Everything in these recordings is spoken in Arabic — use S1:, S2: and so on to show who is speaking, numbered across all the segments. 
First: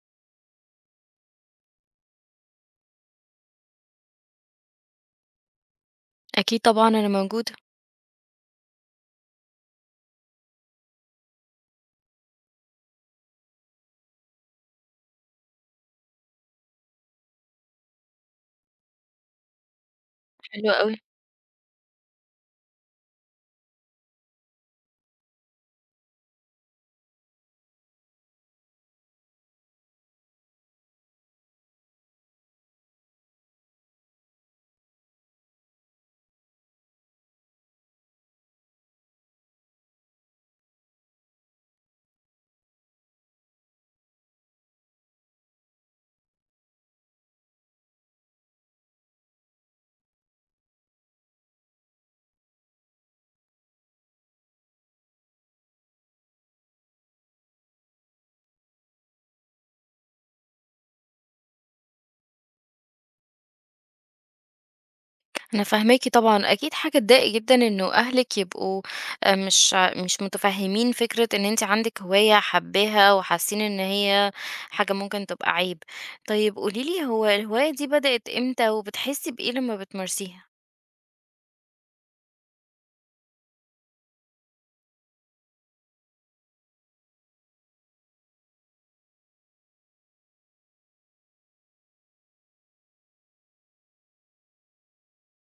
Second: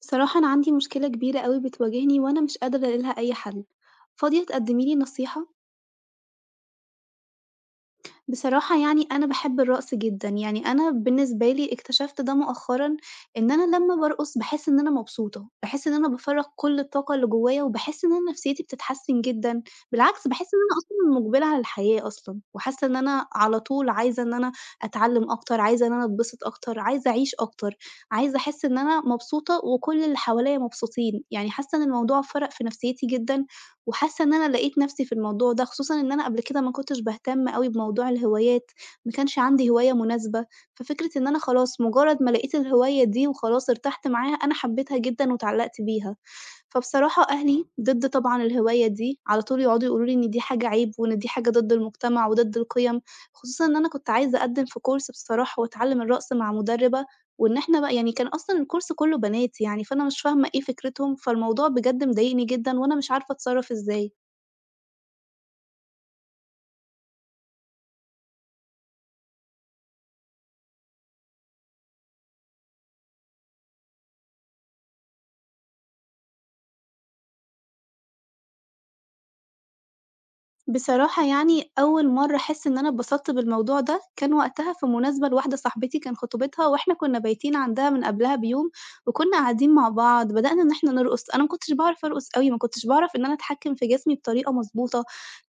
S1: بصراحة أنا عندي مشكلة كبيرة أوي بتواجهني وأنا مش قادرة ألاقي لها أي حل، فاضية تقدمي لي نصيحة؟
S2: أكيد طبعًا أنا موجودة.
S1: بصراحة يعني أنا باحب الرقص جدًا، يعني أنا بالنسبة لي اكتشفت ده مؤخرًا، إن أنا لمّا بارقص باحس إن أنا مبسوطة، باحس إن أنا بافرّغ كل الطاقة اللي جوايا، وباحس إن أنا نفسيتي بتتحسن جدًا، بالعكس باحس إن
S2: حلو
S1: أنا
S2: أوي.
S1: أصلًا مُقبلة على الحياة أصلًا، وحاسة إن أنا على طول عايزة إن أنا أتعلم أكتر، عايزة إن أنا أتبسط أكتر، عايزة أعيش أكتر، عايزة أحس إن أنا مبسوطة وكل اللي حواليّا مبسوطين، يعني حاسة إن الموضوع فَرَق في نفسيتي جدًا، وحاسة إن أنا لقيت نفسي في الموضوع ده، خصوصًا إن أنا قبل كده ما كنتش باهتم أوي بموضوع الهوايات، ما كانش عندي هواية مناسبة، ففكرة إن أنا خلاص مجرد ما لقيت الهواية دي وخلاص ارتحت معاها، أنا حبيتها جدًا واتعلقت بيها. فبصراحة أهلي ضد طبعًا الهواية دي، على طول يقعدوا يقولوا لي إن دي حاجة عيب وإن دي حاجة ضد المجتمع وضد القيم، خصوصًا إن أنا كنت عايزة أقدم في course بصراحة وأتعلم الرقص مع مدربة، وإن إحنا بقى يعني كان أصلًا الكورس كُلّه بنات يعني، فأنا مش فاهمة إيه فكرتهم، فالموضوع بجد مضايقني جدًا وأنا مش عارفة أتصرّف إزاي.
S2: أنا فاهماكِ طبعًا، أكيد حاجة تضايق جدًا إنه أهلِك يبقوا مش متفهمين فكرة إن أنتِ عندِك هواية حاباها، وحاسين إن هي حاجة ممكن تبقى عيب. طيب قولي لي، هو الهواية دي بدأت إمتى وبتحسي بإيه لمّا بتمارسيها؟
S1: بصراحة يعني أول مرة أحس إن أنا اتبسطت بالموضوع ده كان وقتها في مناسبة لواحدة صاحبتي كان خطوبتها، وإحنا كنا بايتين عندها من قبلها بيوم، وكنا قاعدين مع بعض بدأنا إن إحنا نرقص، أنا ما كنتش باعرف أرقص أوي، ما كنتش باعرف إن أنا أتحكم في جسمي بطريقة مضبوطة،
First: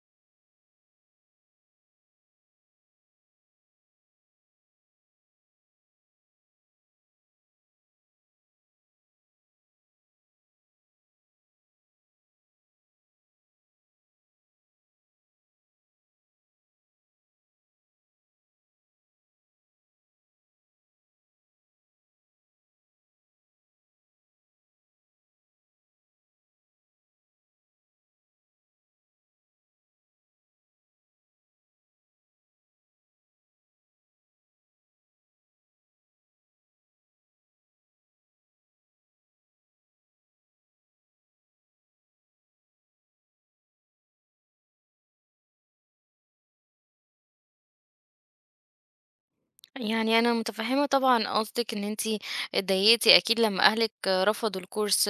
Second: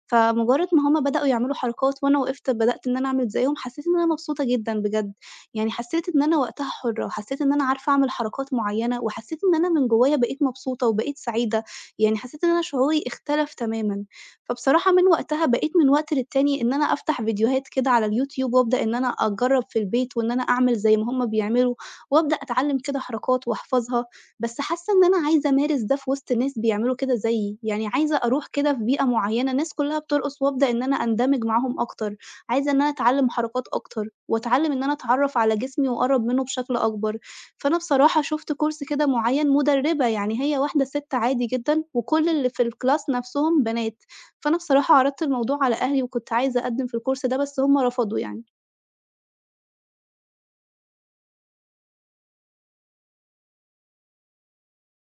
S1: فمجرد ما هُم بدأوا يعملوا حركات وأنا وقفت بدأت إن أنا أعمل زيهم، حسيت إن أنا مبسوطة جدًا بجد، يعني حسيت إن أنا وقتها حرة، حسيت إن أنا عارفة أعمل حركات معينة، وحسيت إن أنا من جوايا بقيت مبسوطة وبقيت سعيدة، يعني حسيت إن أنا شعوري اختلف تمامًا. فبصراحة من وقتها بقيت من وقت للتاني إن أنا أفتح فيديوهات كده على اليوتيوب وأبدأ إن أنا أجرّب في البيت وإن أنا أعمل زي ما هُم بيعملوا، وأبدأ أتعلّم كده حركات وأحفظها، بس حاسة إن أنا عايزة أمارس ده في وسط ناس بيعملوا كده زيي، يعني عايزة أروح كده في بيئة معيّنة الناس كلّها بترقص وأبدأ إن أنا أندمج معاهم أكتر، عايزة إن أنا أتعلّم حركات أكتر، وأتعلّم إن أنا أتعرّف على جسمي وأقرّب منه بشكل أكبر، فأنا بصراحة شُفت كورس كده معيّن مُدرّبة، يعني هي واحدة سِت عادي جدًا وكل اللي في الclass نَفْسهم بنات. فأنا بصراحة عرضت الموضوع على أهلي وكنت عايزة أقدّم في الcourse ده، بس هُم رفضوا يعني.
S2: يعني أنا متفهمة طبعًا قصدِك، إن أنتِ اتضايقتِ أكيد لمّا أهلِك رفضوا الكورس.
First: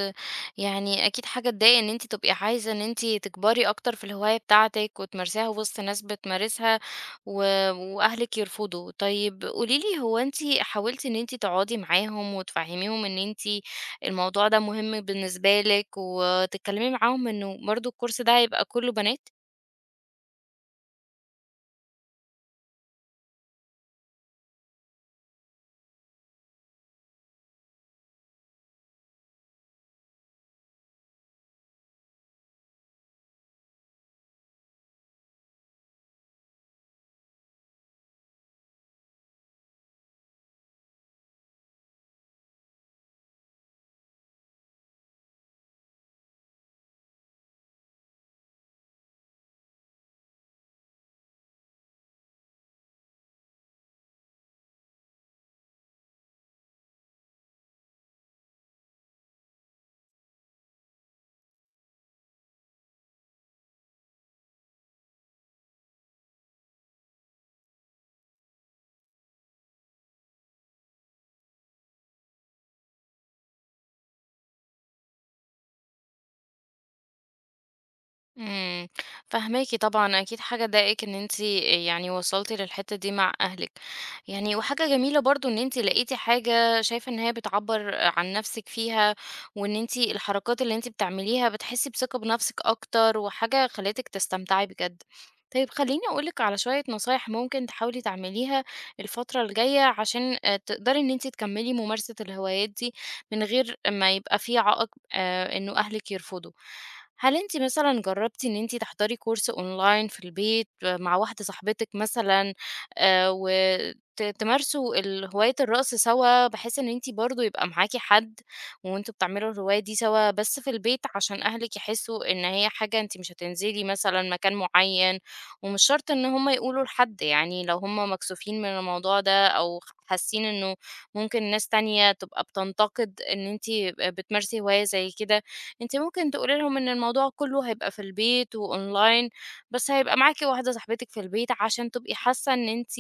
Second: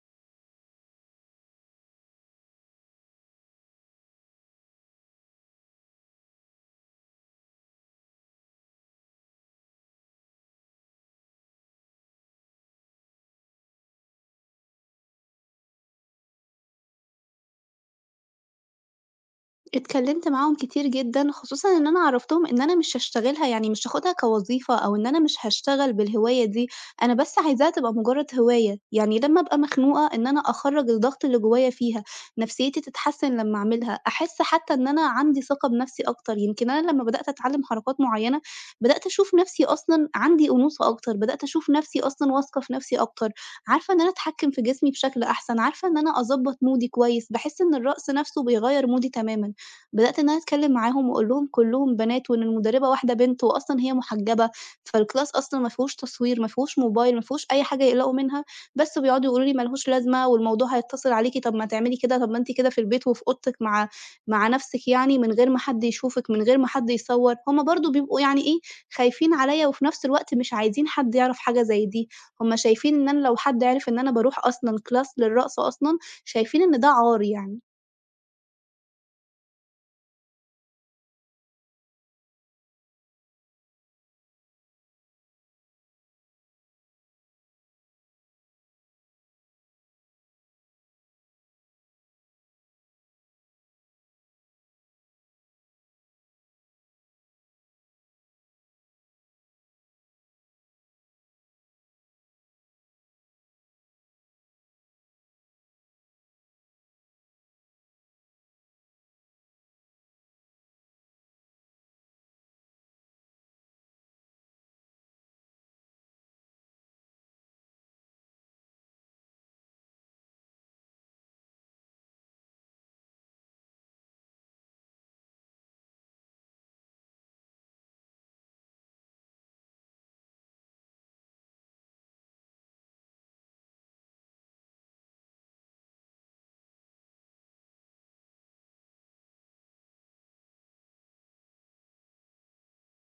S2: يعني أكيد حاجة تضايق إن أنتِ تبقي عايزة إن أنتِ تكبري أكتر في الهواية بتاعتِك وتمارسيها وسط ناس بتمارسها، و وأهلِك يرفضوا. طيب قولي لي، هو أنتِ حاولتِ إن أنتِ تقعدي معاهم وتفهميهم إن أنتِ الموضوع ده مهم بالنسبة لِك، وتتكلمي معاهم إنه برضه الكورس ده هيبقى كُلّه بنات؟
S1: اتكلّمت معاهم كتير جدًا، خصوصًا إن أنا عرّفتهم إن أنا مش هاشتغلها، يعني مش هاخدها كوظيفة أو إن أنا مش هاشتغل بالهواية دي، أنا بس عايزاها تبقى مجرّد هواية، يعني لمّا أبقى مخنوقة إن أنا أخرّج الضغط اللي جوايا فيها، نفسيتي تتحسّن لمّا أعملها، أحس حتّى إن أنا عندي ثقة بنفسي أكتر، يمكن أنا لمّا بدأت أتعلّم حركات معيّنة، بدأت أشوف نفسي أصلًا عندي أنوثة أكتر، بدأت أشوف نفسي أصلًا واثقة في نفسي أكتر، عارفة إن أنا أتحكّم في جسمي بشكل أحسن، عارفة إن أنا أضبّط مودي كويس، باحس إن الرقص نفسه بيغيّر مودي تمامًا. بدأت إن أنا أتكلّم معاهم وأقول لهم كلّهم بنات وإن المُدرّبة واحدة بنت وأصلًا هي محجّبة، فالclass أصلًا ما فيهوش تصوير، ما فيهوش موبايل، ما فيهوش أي حاجة يقلقوا منها، بس بيقعدوا يقولوا لي: "ما لهوش لازمة والموضوع هيتّصل عليكِ، طَب ما تعملي كده، طَب ما أنتِ كده في البيت وفي أوضتِك مع نَفْسِك يعني من غير ما حد يشوفِك، من غير ما حد يصوّر." هم برضه بيبقوا يعني إيه، خايفين عليّا وفي نَفْس الوقت مش عايزين حد يعرف حاجة زي دي، هم شايفين إن أنا لو حد عِرف إن أنا باروح أصلًا class للرقص أصلًا، شايفين إن ده عار يعني.
S2: امم، فاهماكِ طبعًا. أكيد حاجة تضايقِك إن أنتِ يعني وصلتِ للحتة دي مع أهلِك، يعني. وحاجة جميلة برضه إن أنتِ لقيتِ حاجة شايفة إن هي بتعبّر عن نفسِك فيها، وإن أنتِ الحركات اللي أنتِ بتعمليها بتحسي بثقة بنفسِك أكتر، وحاجة خلّتِك تستمتعي بجد. طيب خلّيني أقول لِك على شوية نصايح ممكن تحاولي تعمليها الفترة الجاية، عشان تقدري إن أنتِ تكمّلي ممارسة الهوايات دي من غير ما يبقى في عائق إنه أهلِك يرفضوا. هل أنتِ مثلًا جرّبتِ إن أنتِ تحضري كورس أونلاين في البيت مع واحدة صاحبتِك مثلًا، وت تمارسوا هواية الرقص سوا، بحيث إن أنتِ برضه يبقى معاكِ حد، وأنتم بتعملوا الهواية دي سوا بس في البيت، عشان أهلِك يحسّوا إن هي حاجة أنتِ مش هتنزلي مثلًا مكان معيّن. ومش شرط إن هم يقولوا لحد، يعني لو هم مكسوفين من الموضوع ده، أو حاسين إنه ممكن ناس تانية تبقى بتنتقد إن أنتِ بتمارسي هواية زي كده، أنتِ ممكن تقولي لهم إن الموضوع كله هيبقى في البيت وأونلاين. بس هيبقى معاكِ واحدة صاحبتِك في البيت، عشان تبقي حاسة إن أنتِ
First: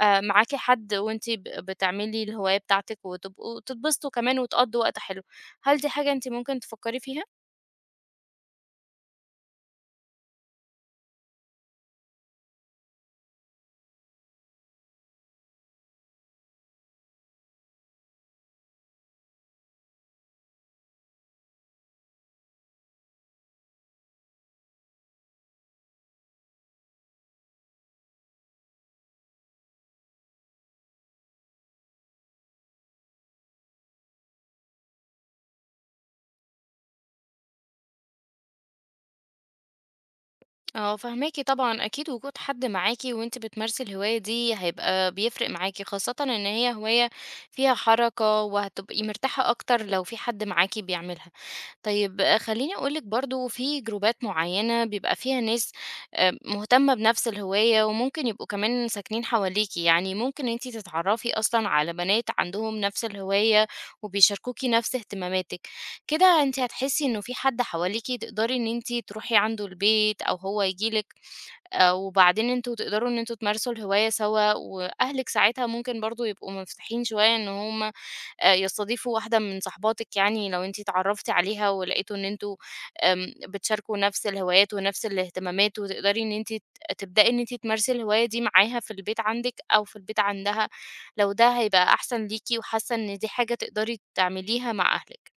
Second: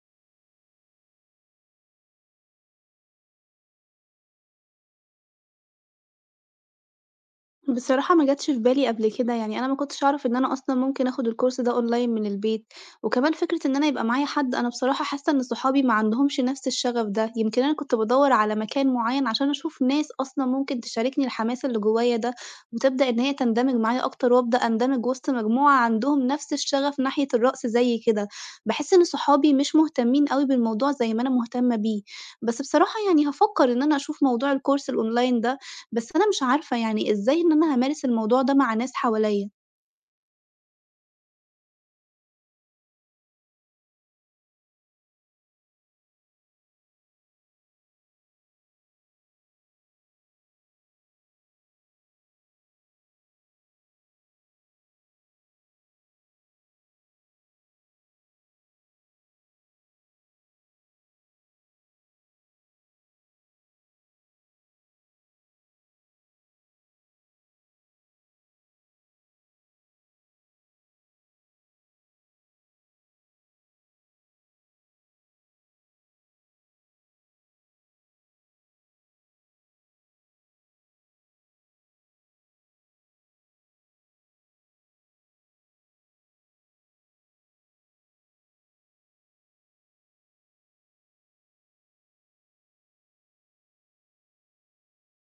S2: معاكِ حد، وأنتِ بتعملي الهواية بتاعتِك، وتبقوا تتبسطوا كمان وتقضوا وقت حلو. هل دي حاجة أنتِ ممكن تفكري فيها؟
S1: بصراحة ما جاتش في بالي قبل كده، يعني أنا ما كنتش أعرف إن أنا أصلًا ممكن آخُد الcourse ده online من البيت، وكمان فكرة إن أنا يبقى معايا حد، أنا بصراحة حاسة إن صحابي ما عندهمش نَفْس الشغف ده، يمكن أنا كنت بادوّر على مكان معيّن عشان أشوف ناس أصلًا ممكن تشاركني الحماس اللي جوّايا ده، وتبدأ إن هي تندمج معايا أكتر، وأبدأ أندمج وسط مجموعة عندهم نَفْس الشغف ناحية الرقص زيي كده، باحس إن صحابي مش مهتمين أوي بالموضوع زي ما أنا مهتمة بيه، بس بصراحة يعني هافكّر إن أنا أشوف موضوع الcourse الonline ده بس أنا مش عارفة يعني إزاي إن أنا هامارس الموضوع ده مع ناس حواليّا؟
S2: اه، فهماكي طبعا. اكيد وجود حد معاكي وانت بتمارسي الهواية دي هيبقى بيفرق معاكي، خاصة ان هي هواية فيها حركة، وهتبقي مرتاحة اكتر لو في حد معاكي بيعملها. طيب خليني اقولك، برضو في جروبات معينة بيبقى فيها ناس مهتمة بنفس الهواية، وممكن يبقوا كمان ساكنين حواليكي. يعني ممكن انت تتعرفي اصلا على بنات عندهم نفس الهواية، وبيشاركوكي نفس اهتماماتك. كده أنتِ هتحسّي إنه في حد حواليكِ تقدري إن أنتِ تروحي عنده البيت، أو هو ييجي لِك، وبعدين أنتم تقدروا إن أنتم تمارسوا الهواية سوا. وأهلِك ساعتها ممكن برضه يبقوا منفتحين شوية، إن هم يستضيفوا واحدة من صاحباتِك، يعني لو أنتِ اتعرّفتِ عليها ولقيتوا إن أنتم بتشاركوا نَفْس الهوايات ونَفْس الاهتمامات، وتقدري إن أنتِ تبدئي إن أنتِ تمارسي الهواية دي معاها في البيت عندِك أو في البيت عندها، لو ده هيبقى أحسن ليكِ، وحاسة إن دي حاجة تقدري تعمليها مع أهلِك.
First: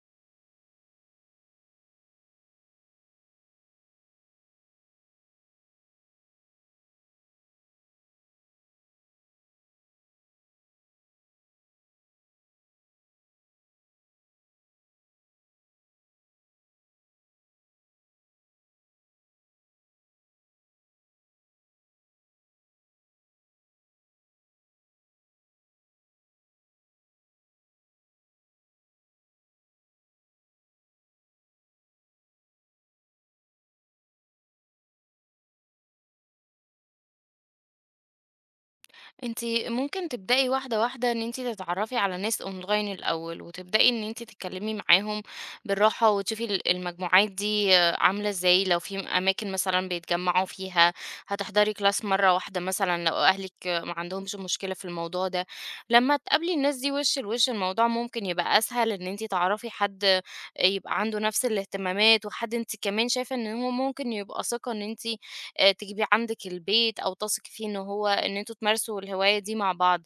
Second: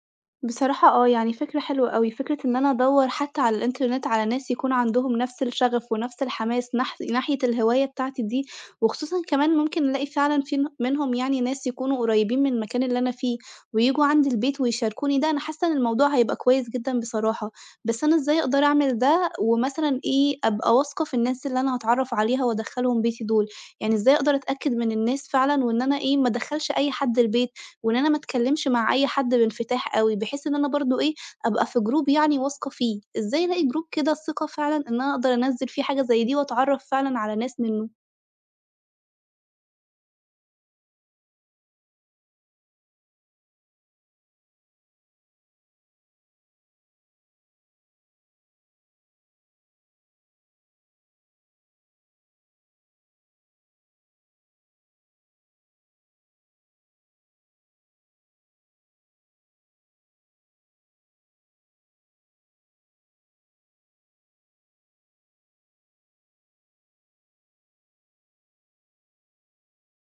S1: بصراحة آه، يعني فكرة حلوة أوي، فكرة إن أنا أدوّر حتى على الإنترنت على ناس يكون عندهم نفس الشغف ونفس الحماس ناحية الهواية بتاعتي دي، وخصوصًا كمان ممكن ألاقي فعلًا في منهم يعني ناس يكونوا قريبين من المكان اللي أنا فيه، وييجوا عندي البيت ويشاركوني ده، أنا حاسة إن الموضوع هيبقى كويس جدًا بصراحة، بس أنا إزاي أقدر أعمل ده ومثلًا إيه، أبقى واثقة في الناس اللي أنا هاتعرّف عليها وأدخّلهم بيتي دول، يعني إزاي أقدر أتأكد من الناس فعلًا وإن أنا إيه، ما أدخّلش أي حد البيت؟ وإن أنا ما اتكلّمش مع أي حد بانفتاح أوي، بحيث إن أنا برضه إيه، أبقى في group يعني واثقة فيه، إزاي ألاقي group كده الثقة فعلًا إن أنا أقدر أنزّل فيه حاجة زي دي وأتعرّف فعلًا على ناس منّه؟
S2: أنتِ ممكن تبدئي واحدة، واحدة، إن أنتِ تتعرّفي على ناس أونلاين الأول، وتبدئي إن أنتِ تتكلّمي معاهم بالراحة، وتشوفي المجموعات دي عاملة إزاي. لو في أماكن مثلًا بيتجمّعوا فيها، هتحضري class مرّة واحدة مثلًا، لو أهلِك ما عندهمش مشكلة في الموضوع ده. لمّا تقابلي الناس دي وِش لوِش، الموضوع ممكن يبقى أسهل إن أنتِ تعرفي حد يبقى عنده نَفْس الاهتمامات، وحد أنتِ كمان شايفة إن هو ممكن يبقى ثقة، إن أنتِ تجيبيه عندِك البيت، أو تثقي فيه إن هو إن أنتم تمارسوا الهواية دي مع بعض.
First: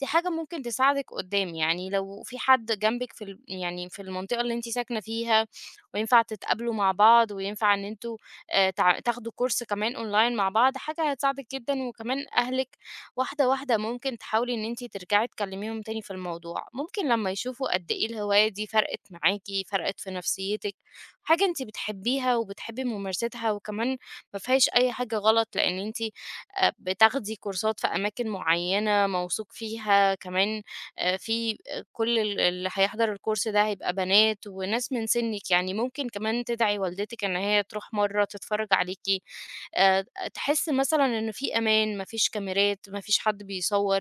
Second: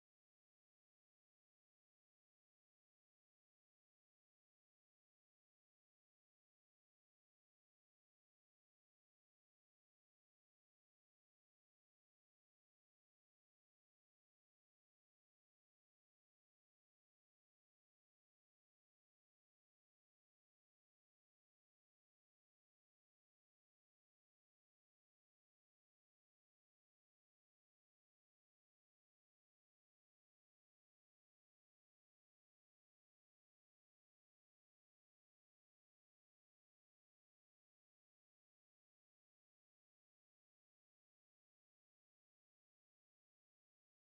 S2: دي حاجة ممكن تساعدِك قدّام، يعني لو في حد جنبِك في يعني في المنطقة اللي أنتِ ساكنة فيها، وينفع تتقابلوا مع بعض، وينفع إن أنتم تع تاخدوا كورس كمان أونلاين مع بعض، حاجة هتساعدِك جدًا. وكمان أهلِك، واحدة، واحدة ممكن تحاولي إن أنتِ ترجعي تكلميهم تاني في الموضوع. ممكن لمّا يشوفوا قد إيه الهواية دي فرقِت معاكِ، فرقِت في نفسيتِك، حاجة أنتِ بتحبيها وبتحبي ممارستها، وكمان ما فيهاش أي حاجة غلط، لإن أنتِ بتاخدي كورسات في أماكن معيّنة موثوق فيها. كمان في كل اللي هيحضر الكورس ده هيبقى بنات وناس من سنِّك. يعني ممكن كمان تدعي والدتِك إن هي تروح مرّة تتفرّج عليكِ، آآ تحسّي مثلًا إن في أمان، ما فيش كاميرات، ما فيش حد بيصوّر.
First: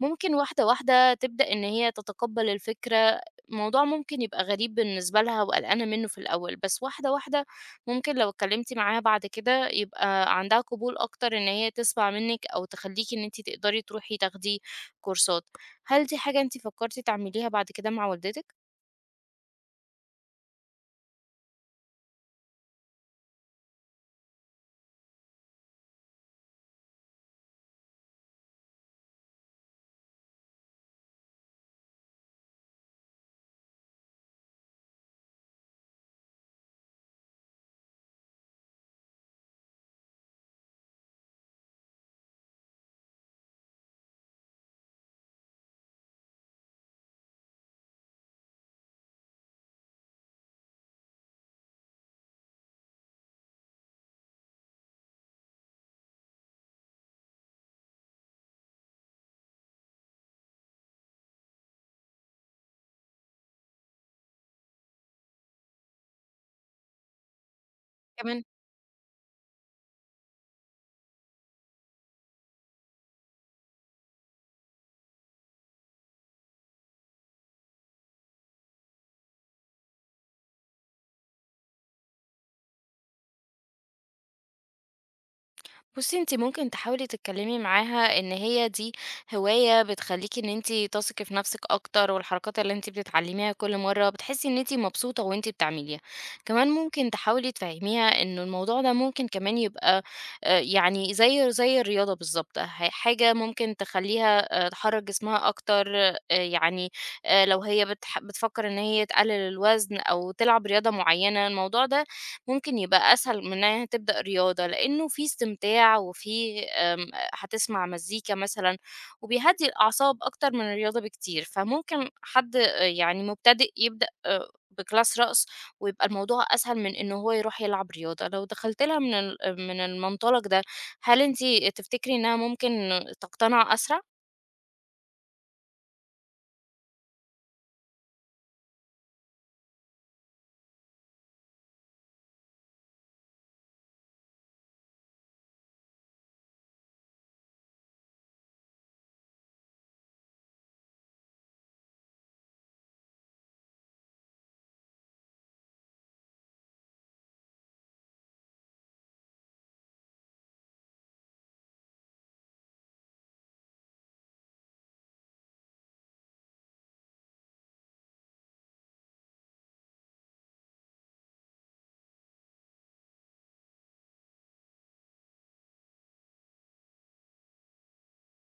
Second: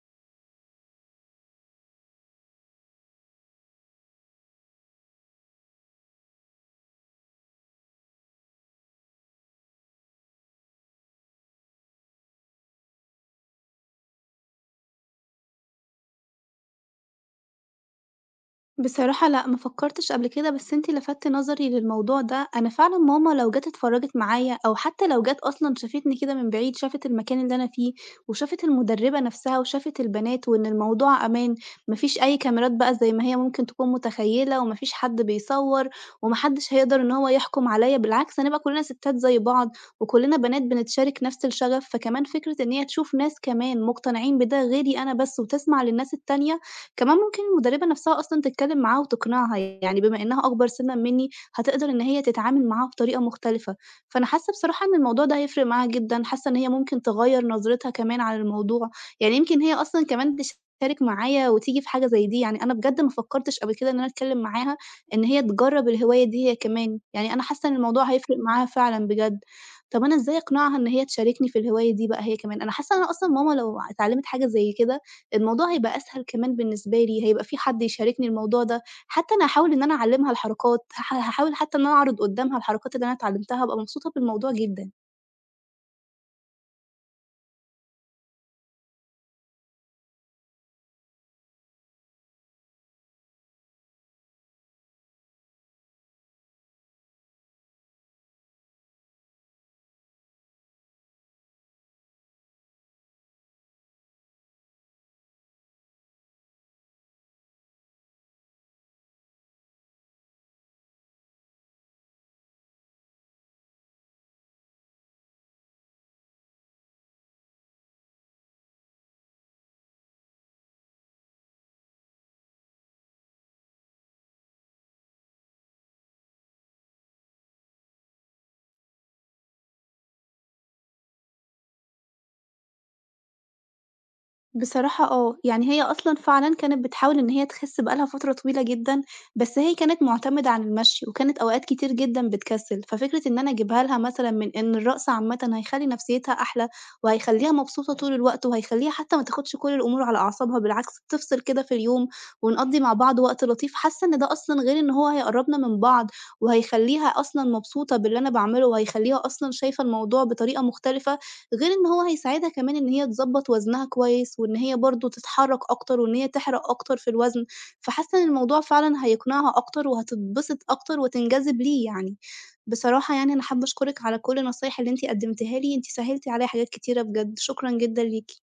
S2: ممكن واحدة، واحدة تبدأ إن هي تتقبّل الفكرة، الموضوع ممكن يبقى غريب بالنسبة لها وقلقانة منّه في الأول، بس واحدة، واحدة ممكن لو اتكلمتِ معاها بعد كده يبقى عندها قبول أكتر، إن هي تسمع منِّك أو تخلّيكِ إن أنتِ تقدري تروحي تاخدي كورسات. هل دي حاجة أنتِ فكرتِ تعمليها بعد كده مع والدتِك؟
S1: بصراحة لأ، ما فكّرتش قبل كده، بس أنتِ لفتّ نظري للموضوع ده، أنا فعلًا ماما لو جات اتفرّجت معايا أو حتى لو جات أصلًا شافتني كده من بعيد، شافت المكان اللي أنا فيه وشافت المُدرّبة نفسها وشافت البنات وإن الموضوع أمان، ما فيش أي كاميرات بقى زي ما هي ممكن تكون متخيّلة وما فيش حد بيصوّر وما حدّش هيقدر إن هو يحكُم عليّا، بالعكس هنبقى كُلّنا ستات زي بعض وكُلّنا بنات بنتشارك نفس الشغف، فكمان فكرة إن هي تشوف ناس كمان مقتنعين بده غيري أنا بس وتسمع للناس التانية كمان ممكن المُدرّبة نَفْسها أصلًا تتكلّم معاها وتقنعها، يعني بما إنّها أكبر سِنًّا منّي هتقدر إن هي تتعامل معاها بطريقة مختلفة، فأنا حاسّة بصراحة إن الموضوع ده هيفرق معاها جدًا، حاسّة إن هي ممكن تغيّر نظرتها كمان عن الموضوع، يعني يمكن هي أصلًا كمان تشارك معايا وتيجي في حاجة زي دي، يعني أنا بجد ما فكّرتش قبل كده إن أنا أتكلّم معاها إن هي تجرّب الهواية دي هي كمان، يعني أنا حاسّة إن الموضوع هيفرق معاها فعلًا بجد. طَب أنا إزاي أقنعها إن هي تشاركني في الهواية دي بقى هي كمان؟ أنا حاسّة إن أنا أصلًا ماما لو اتعلّمت حاجة زي كده الموضوع هيبقى أسهل كمان بالنسبة لي، هيبقى في حد يشاركني الموضوع ده، حتى أنا هاحاول إن أنا أعلّمها الحركات، هاحاول حتى إن أنا أعرض قدّامها الحركات اللي أنا اتعلمتها، هابقى مبسوطة بالموضوع جدًا.
S2: بُصّي، أنتِ ممكن تحاولي تتكلمي معاها إن هي دي هواية بتخلّيكِ إن أنتِ تثقي في نفسِك أكتر، والحركات اللي أنتِ بتتعلميها كل مرّة بتحسّي إن أنتِ مبسوطة وأنتِ بتعمليها. كمان ممكن تحاولي تفهّميها إنه الموضوع ده ممكن كمان يبقى يعني زي الرياضة بالضبط. حاجة ممكن تخلّيها تحرّك جسمها أكتر، يعني لو هي بتفكّر إن هي تقلل الوزن أو تلعب رياضة معيّنة، الموضوع ده ممكن يبقى أسهل من إنها تبدأ رياضة، لإنه في استمتاع وفي هتسمع مزيكا مثلًا، وبيهدّي الأعصاب أكتر من الرياضة بكتير. فممكن حد يعني مبتدئ يبدأ بclass رقص، ويبقى الموضوع أسهل من إن هو يروح يلعب رياضة، لو دخلتِ لها من من المنطلق ده. هل أنتِ تفتكري إنها ممكن تقتنع أسرع؟
S1: بصراحة آه، يعني هي أصلًا فعلًا كانت بتحاول إن هي تخِس بقى لها فترة طويلة جدًا، بس هي كانت مُعتمدة على المشي، وكانت أوقات كتير جدًا بتكسِّل، ففكرة إن أنا أجيبها لها مثلًا من إن الرقص عامةً هيخلّي نفسيتها أحلى، وهيخلّيها مبسوطة طول الوقت، وهيخلّيها حتى ما تاخدش كل الأمور على أعصابها، بالعكس تفصل كده في اليوم، ونقضّي مع بعض وقت لطيف، حاسة إن ده أصلًا غير إن هو هيقرّبنا من بعض، وهيخلّيها أصلًا مبسوطة باللي أنا باعمله، وهيخلّيها أصلًا شايفة الموضوع بطريقة مختلفة. غير إن هو هيساعدها كمان إن هي تضبّط وزنها كويس، وإن هي برضه تتحرّك أكتر، وإن هي تحرق أكتر في الوزن، فحاسة إن الموضوع فعلًا هيقنعها أكتر، وهتتبسط أكتر وتنجذب ليه يعني. بصراحة يعني أنا حابة أشكرِك على كل النصايح اللي أنتِ قدّمتيها لي، أنتِ سهّلتِ عليّا حاجات كتيرة بجد، شكرًا جدًا ليكِ.